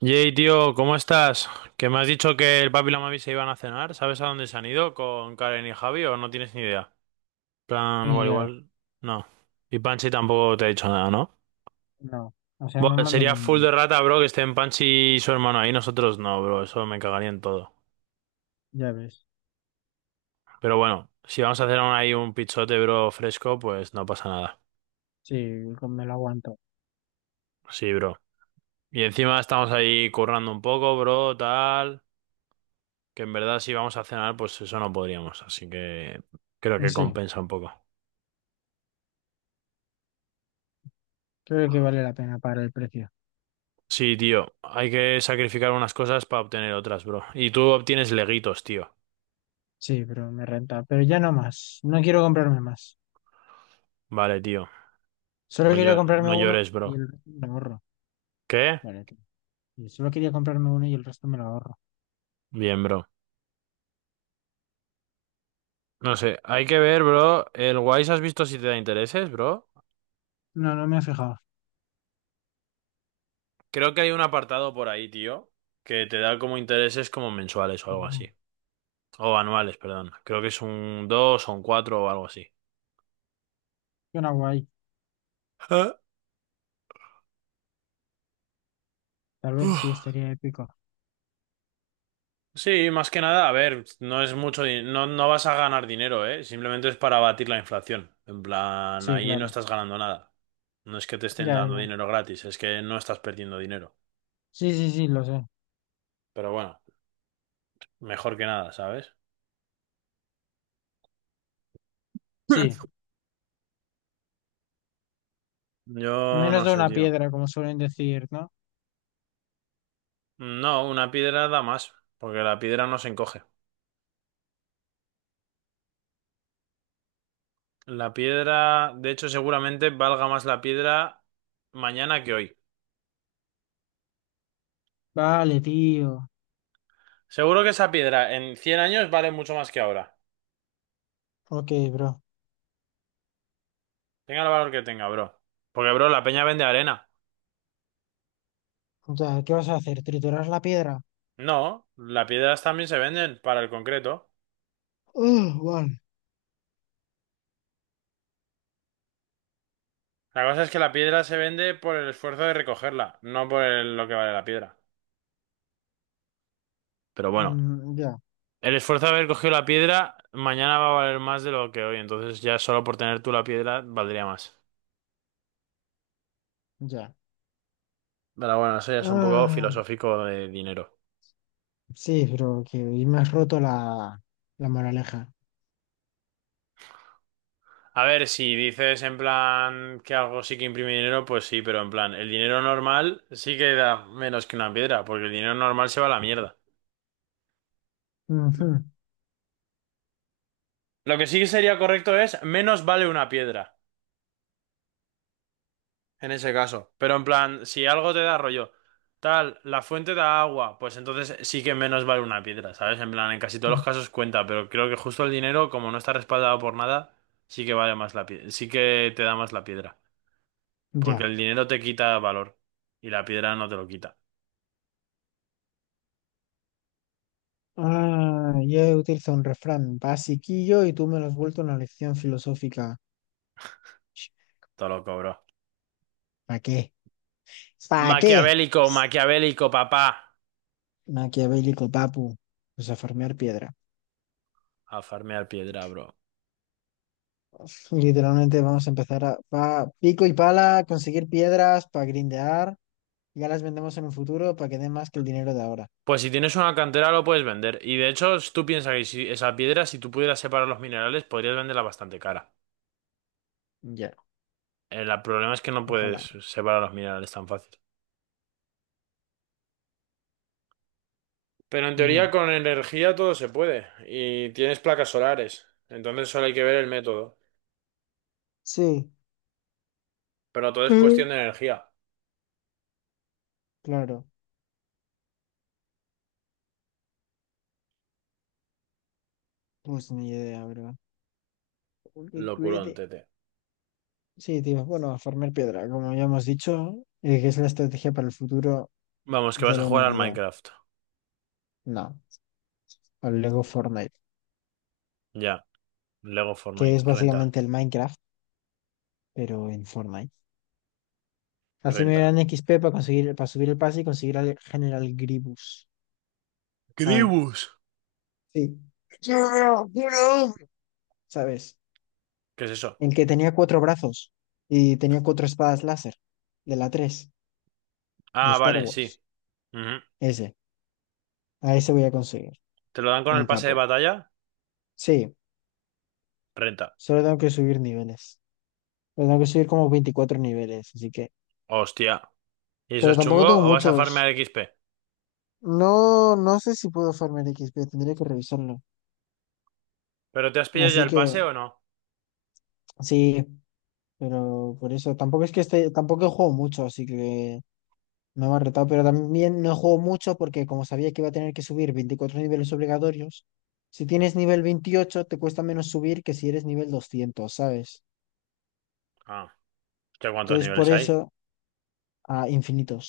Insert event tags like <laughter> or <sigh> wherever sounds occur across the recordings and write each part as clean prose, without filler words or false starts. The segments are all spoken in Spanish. Yey, tío, ¿cómo estás? Que me has dicho que el papi y la mami se iban a cenar. ¿Sabes a dónde se han ido con Karen y Javi o no tienes ni idea? Plan, Ni igual, idea, la- igual. No. Y Panchi tampoco te ha dicho nada, ¿no? no. O sea, me Buah, mando sería full de un... rata, bro, que estén Panchi y su hermano ahí. Nosotros no, bro. Eso me cagaría en todo. Ya ves. Pero bueno, si vamos a hacer aún ahí un pichote, bro, fresco, pues no pasa nada. Sí, con- me lo aguanto. Sí, bro. Y encima estamos ahí currando un poco, bro, tal. Que en verdad si vamos a cenar, pues eso no podríamos. Así que creo que Sí, compensa un poco. creo que vale la pena para el precio. Sí, tío, hay que sacrificar unas cosas para obtener otras, bro. Y tú obtienes leguitos, tío. Sí, pero me renta. Pero ya no más. No quiero comprarme más. Vale, tío. Solo No, quería comprarme no uno llores, y bro. el resto me lo ahorro. ¿Qué? Vale, tío. Y solo quería comprarme uno y el resto me lo ahorro. Bien, bro. No sé, hay que ver, bro. El Wise has visto si te da intereses, bro. No, no me he fijado. Creo que hay un apartado por ahí, tío, que te da como intereses como mensuales o algo Mm, así. O anuales, perdón. Creo que es un 2 o un 4 o algo así. Suena guay. Tal vez sí Ah. estaría épico. Sí, más que nada, a ver, no es mucho, no, no vas a ganar dinero, ¿eh? Simplemente es para abatir la inflación. En plan, Sí, ahí no claro. estás ganando nada. No es que te estén Ya, dando no. dinero gratis, es que no estás perdiendo dinero. Sí, sí, sí, lo sé. Pero bueno, mejor que nada, ¿sabes? Sí. <laughs> Yo Menos no de sé, una tío. piedra, como suelen decir, ¿no? No, una piedra da más, porque la piedra no se encoge. La piedra, de hecho, seguramente valga más la piedra mañana que hoy. Vale, tío. Seguro que esa piedra en 100 años vale mucho más que ahora. Ok, bro. Tenga el valor que tenga, bro. Porque, bro, la peña vende arena. Ya, ¿qué vas a hacer? ¿Triturar la piedra? No, las piedras también se venden para el concreto. Ah, vale. La cosa es que la piedra se vende por el esfuerzo de recogerla, no por lo que vale la piedra. Pero bueno, Mm, ya, el esfuerzo de haber cogido la piedra mañana va a valer más de lo que hoy, entonces ya solo por tener tú la piedra valdría más. ya. Pero bueno, eso ya es un poco Ah, filosófico de dinero. sí, pero que hoy me has roto la moraleja. A ver, si dices en plan que algo sí que imprime dinero, pues sí, pero en plan, el dinero normal sí que da menos que una piedra, porque el dinero normal se va a la mierda. Ujú, Lo que sí que sería correcto es menos vale una piedra, en ese caso. Pero en plan, si algo te da rollo, tal, la fuente da agua, pues entonces sí que menos vale una piedra, ¿sabes? En plan, en casi todos los mm, casos cuenta, pero creo que justo el dinero, como no está respaldado por nada, sí que vale más la piedra, sí que te da más la piedra. Porque ya. el dinero te quita valor y la piedra no te lo quita, Ah, yo he utilizado un refrán basiquillo y tú me lo has vuelto una lección filosófica. te lo cobro. ¿Para qué? ¿Para qué? Maquiavélico, maquiavélico, papá. Maquiavélico, papu. Pues a farmear piedra. A farmear piedra, bro. Literalmente vamos a empezar a pico y pala, conseguir piedras para grindear. Ya las vendemos en un futuro para que den más que el dinero de ahora. Pues si tienes una cantera lo puedes vender. Y de hecho, tú piensas que si esa piedra, si tú pudieras separar los minerales, podrías venderla bastante cara. Ya. El problema es que no puedes Ojalá. separar los minerales tan fácil. Pero en teoría Ya. con energía todo se puede. Y tienes placas solares. Entonces solo hay que ver el método. Sí, Pero todo es Mm. cuestión de energía. claro. Pues ni idea, bro. Porque Locurón, tete. sí, tío. Bueno, a farmear piedra, como ya hemos dicho, que es la estrategia para el futuro Vamos, que de vas a la jugar al humanidad. Minecraft. No, al Lego Fortnite, Ya. Lego que Fortnite. es Renta. básicamente el Minecraft, pero en Fortnite. Así me Renta. dan XP para conseguir, para subir el pase y conseguir al General Grievous. Ah, Gribus. sí. ¿Sabes? ¿Qué es eso? El que tenía cuatro brazos y tenía cuatro espadas láser. De la 3 de Ah, Star vale, sí. Wars. Ujú. Ese. A ese voy a conseguir. ¿Te lo dan con Un el pase de capo. batalla? Sí, Renta. solo tengo que subir niveles. Pero tengo que subir como 24 niveles, así que. Hostia. ¿Y eso Pero es tampoco chungo tengo o vas a farmear muchos. XP? No, no sé si puedo farmear XP, tendría que revisarlo. ¿Pero te has pillado ya Así el que, pase o no? sí, pero por eso. Tampoco es que esté, tampoco juego mucho, así que no me ha retado, pero también no juego mucho porque como sabía que iba a tener que subir 24 niveles obligatorios, si tienes nivel 28 te cuesta menos subir que si eres nivel 200, ¿sabes? Ah, ¿qué cuántos Entonces por niveles eso hay? a infinitos.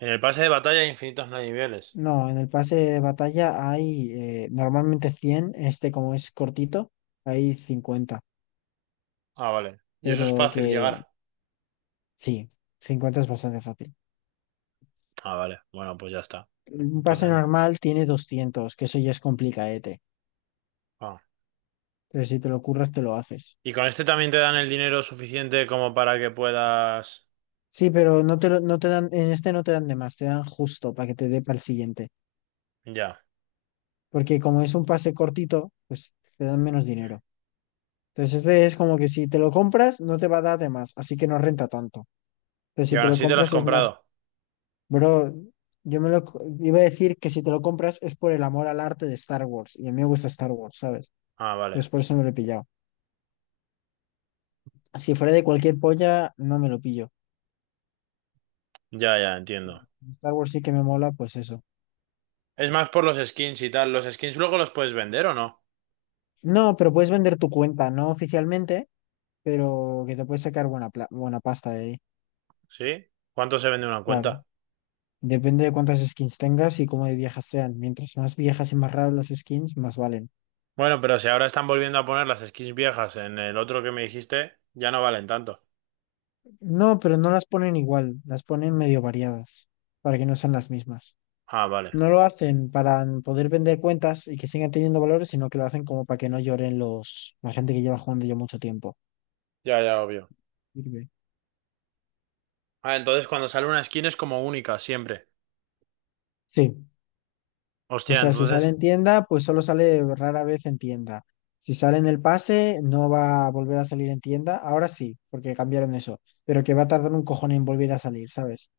En el pase de batalla hay infinitos niveles. No, en el pase de batalla hay normalmente 100. Este como es cortito, hay 50, Ah, vale. ¿Y eso es pero fácil que llegar? sí, 50 es bastante fácil. Ah, vale. Bueno, pues ya está. Un pase Entonces, no. normal tiene 200, que eso ya es complicadete, Ah. pero si te lo curras te lo haces. ¿Y con este también te dan el dinero suficiente como para que puedas... Sí, pero no no te dan, en este no te dan de más, te dan justo para que te dé para el siguiente. Ya. Porque como es un pase cortito, pues te dan menos dinero. Entonces este es como que si te lo compras, no te va a dar de más, así que no renta tanto. Entonces ¿Y si aún te lo así te lo has compras es más, comprado? bro, yo me lo iba a decir que si te lo compras es por el amor al arte de Star Wars. Y a mí me gusta Star Wars, ¿sabes? Ah, vale. Entonces por eso me lo he pillado. Si fuera de cualquier polla, no me lo pillo. Ya, ya, entiendo. Star Wars sí que me mola, pues eso. Es más por los skins y tal. ¿Los skins luego los puedes vender o no? No, pero puedes vender tu cuenta, no oficialmente, pero que te puedes sacar buena pasta de ahí, ¿Sí? ¿Cuánto se vende una claro. cuenta? Depende de cuántas skins tengas y cómo de viejas sean. Mientras más viejas y más raras las skins, más valen. Bueno, pero si ahora están volviendo a poner las skins viejas en el otro que me dijiste, ya no valen tanto. No, pero no las ponen igual, las ponen medio variadas, para que no sean las mismas. Ah, vale. No lo hacen para poder vender cuentas y que sigan teniendo valores, sino que lo hacen como para que no lloren la gente que lleva jugando ya mucho tiempo. Ya, ya, obvio. Sirve. Ah, entonces cuando sale una skin es como única, siempre. Sí. O Hostia, sea, si sale entonces. en tienda, pues solo sale rara vez en tienda. Si sale en el pase, no va a volver a salir en tienda. Ahora sí, porque cambiaron eso. Pero que va a tardar un cojón en volver a salir, ¿sabes?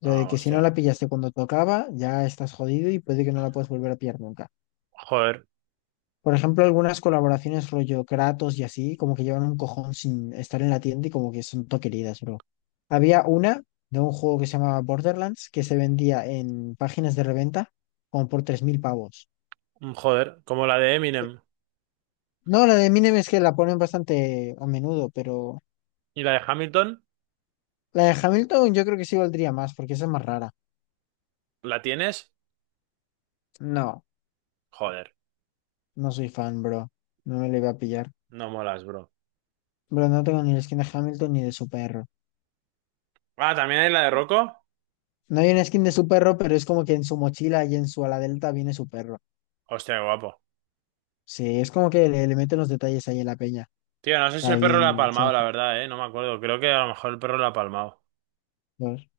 O sea, Ah, de que si no la hostia. pillaste cuando tocaba, ya estás jodido y puede que no la puedas volver a pillar nunca. Joder, Por ejemplo, algunas colaboraciones rollo Kratos y así, como que llevan un cojón sin estar en la tienda y como que son todo queridas, bro. Había una de un juego que se llamaba Borderlands que se vendía en páginas de reventa como por 3000 pavos. Joder. Como la de Eminem No, la de Eminem es que la ponen bastante a menudo, pero y la de Hamilton, la de Hamilton yo creo que sí valdría más, porque esa es más rara. ¿la tienes? No, Joder, no soy fan, bro. No me la iba a pillar. no molas, bro. Bro, no tengo ni la skin de Hamilton ni de su perro. Ah, también hay la de Rocco. No hay una skin de su perro, pero es como que en su mochila y en su ala delta viene su perro. Hostia, qué guapo. Sí, es como que le meten los detalles ahí en la peña. Tío, no sé si el Ahí perro la ha en palmado, Sea la Fan verdad, eh. No me acuerdo. Creo que a lo mejor el perro la ha palmado. dos.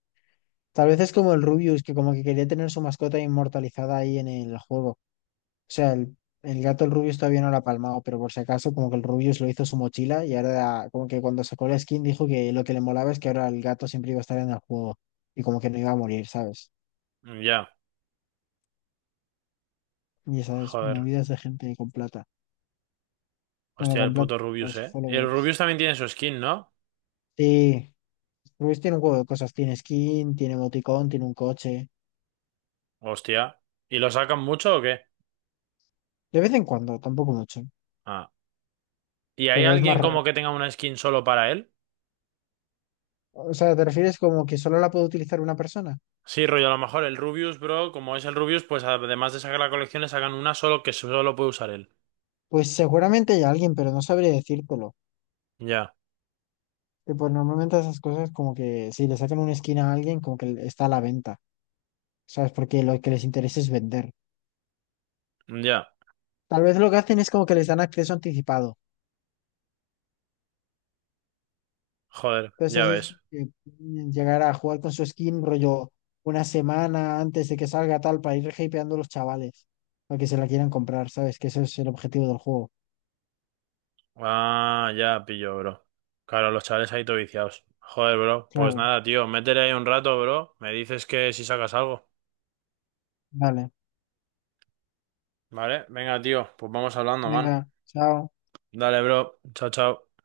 Tal vez es como el Rubius, que como que quería tener su mascota inmortalizada ahí en el juego. O sea, el gato, el Rubius todavía no lo ha palmado, pero por si acaso, como que el Rubius lo hizo su mochila y ahora, como que cuando sacó la skin, dijo que lo que le molaba es que ahora el gato siempre iba a estar en el juego y como que no iba a morir, ¿sabes? Mm, ya. Y sabes, Joder. movidas de gente con plata. Bueno, Hostia, el con plata, puto Rubius, los eh. Y el followers. Rubius también tiene su skin, ¿no? Sí, Rubius tiene un juego de cosas: tiene skin, tiene emoticón, tiene un coche. Hostia. ¿Y lo sacan mucho o qué? De vez en cuando, tampoco mucho, Ah. ¿Y hay pero es más alguien raro. como que tenga una skin solo para él? O sea, ¿te refieres como que solo la puede utilizar una persona? Sí, rollo, a lo mejor el Rubius, bro, como es el Rubius, pues además de sacar la colección, le sacan una solo que solo puede usar él. Pues seguramente hay alguien, pero no sabría decírtelo. Ya, Y pues normalmente esas cosas como que si le sacan una esquina a alguien, como que está a la venta, ¿sabes? Porque lo que les interesa es vender. ya. Tal vez lo que hacen es como que les dan acceso anticipado. Joder, Entonces ya así es ves. que pueden llegar a jugar con su skin rollo 1 semana antes de que salga tal para ir hypeando a los chavales para que se la quieran comprar, ¿sabes? Que eso es el objetivo del juego. Ah, ya pillo, bro. Claro, los chavales ahí todo viciados. Joder, bro. Pues Claro, nada, tío, métele ahí un rato, bro. Me dices que si sacas algo. vale. Vale, venga, tío, pues vamos hablando, man. Venga, chao. Dale, bro. Chao, chao.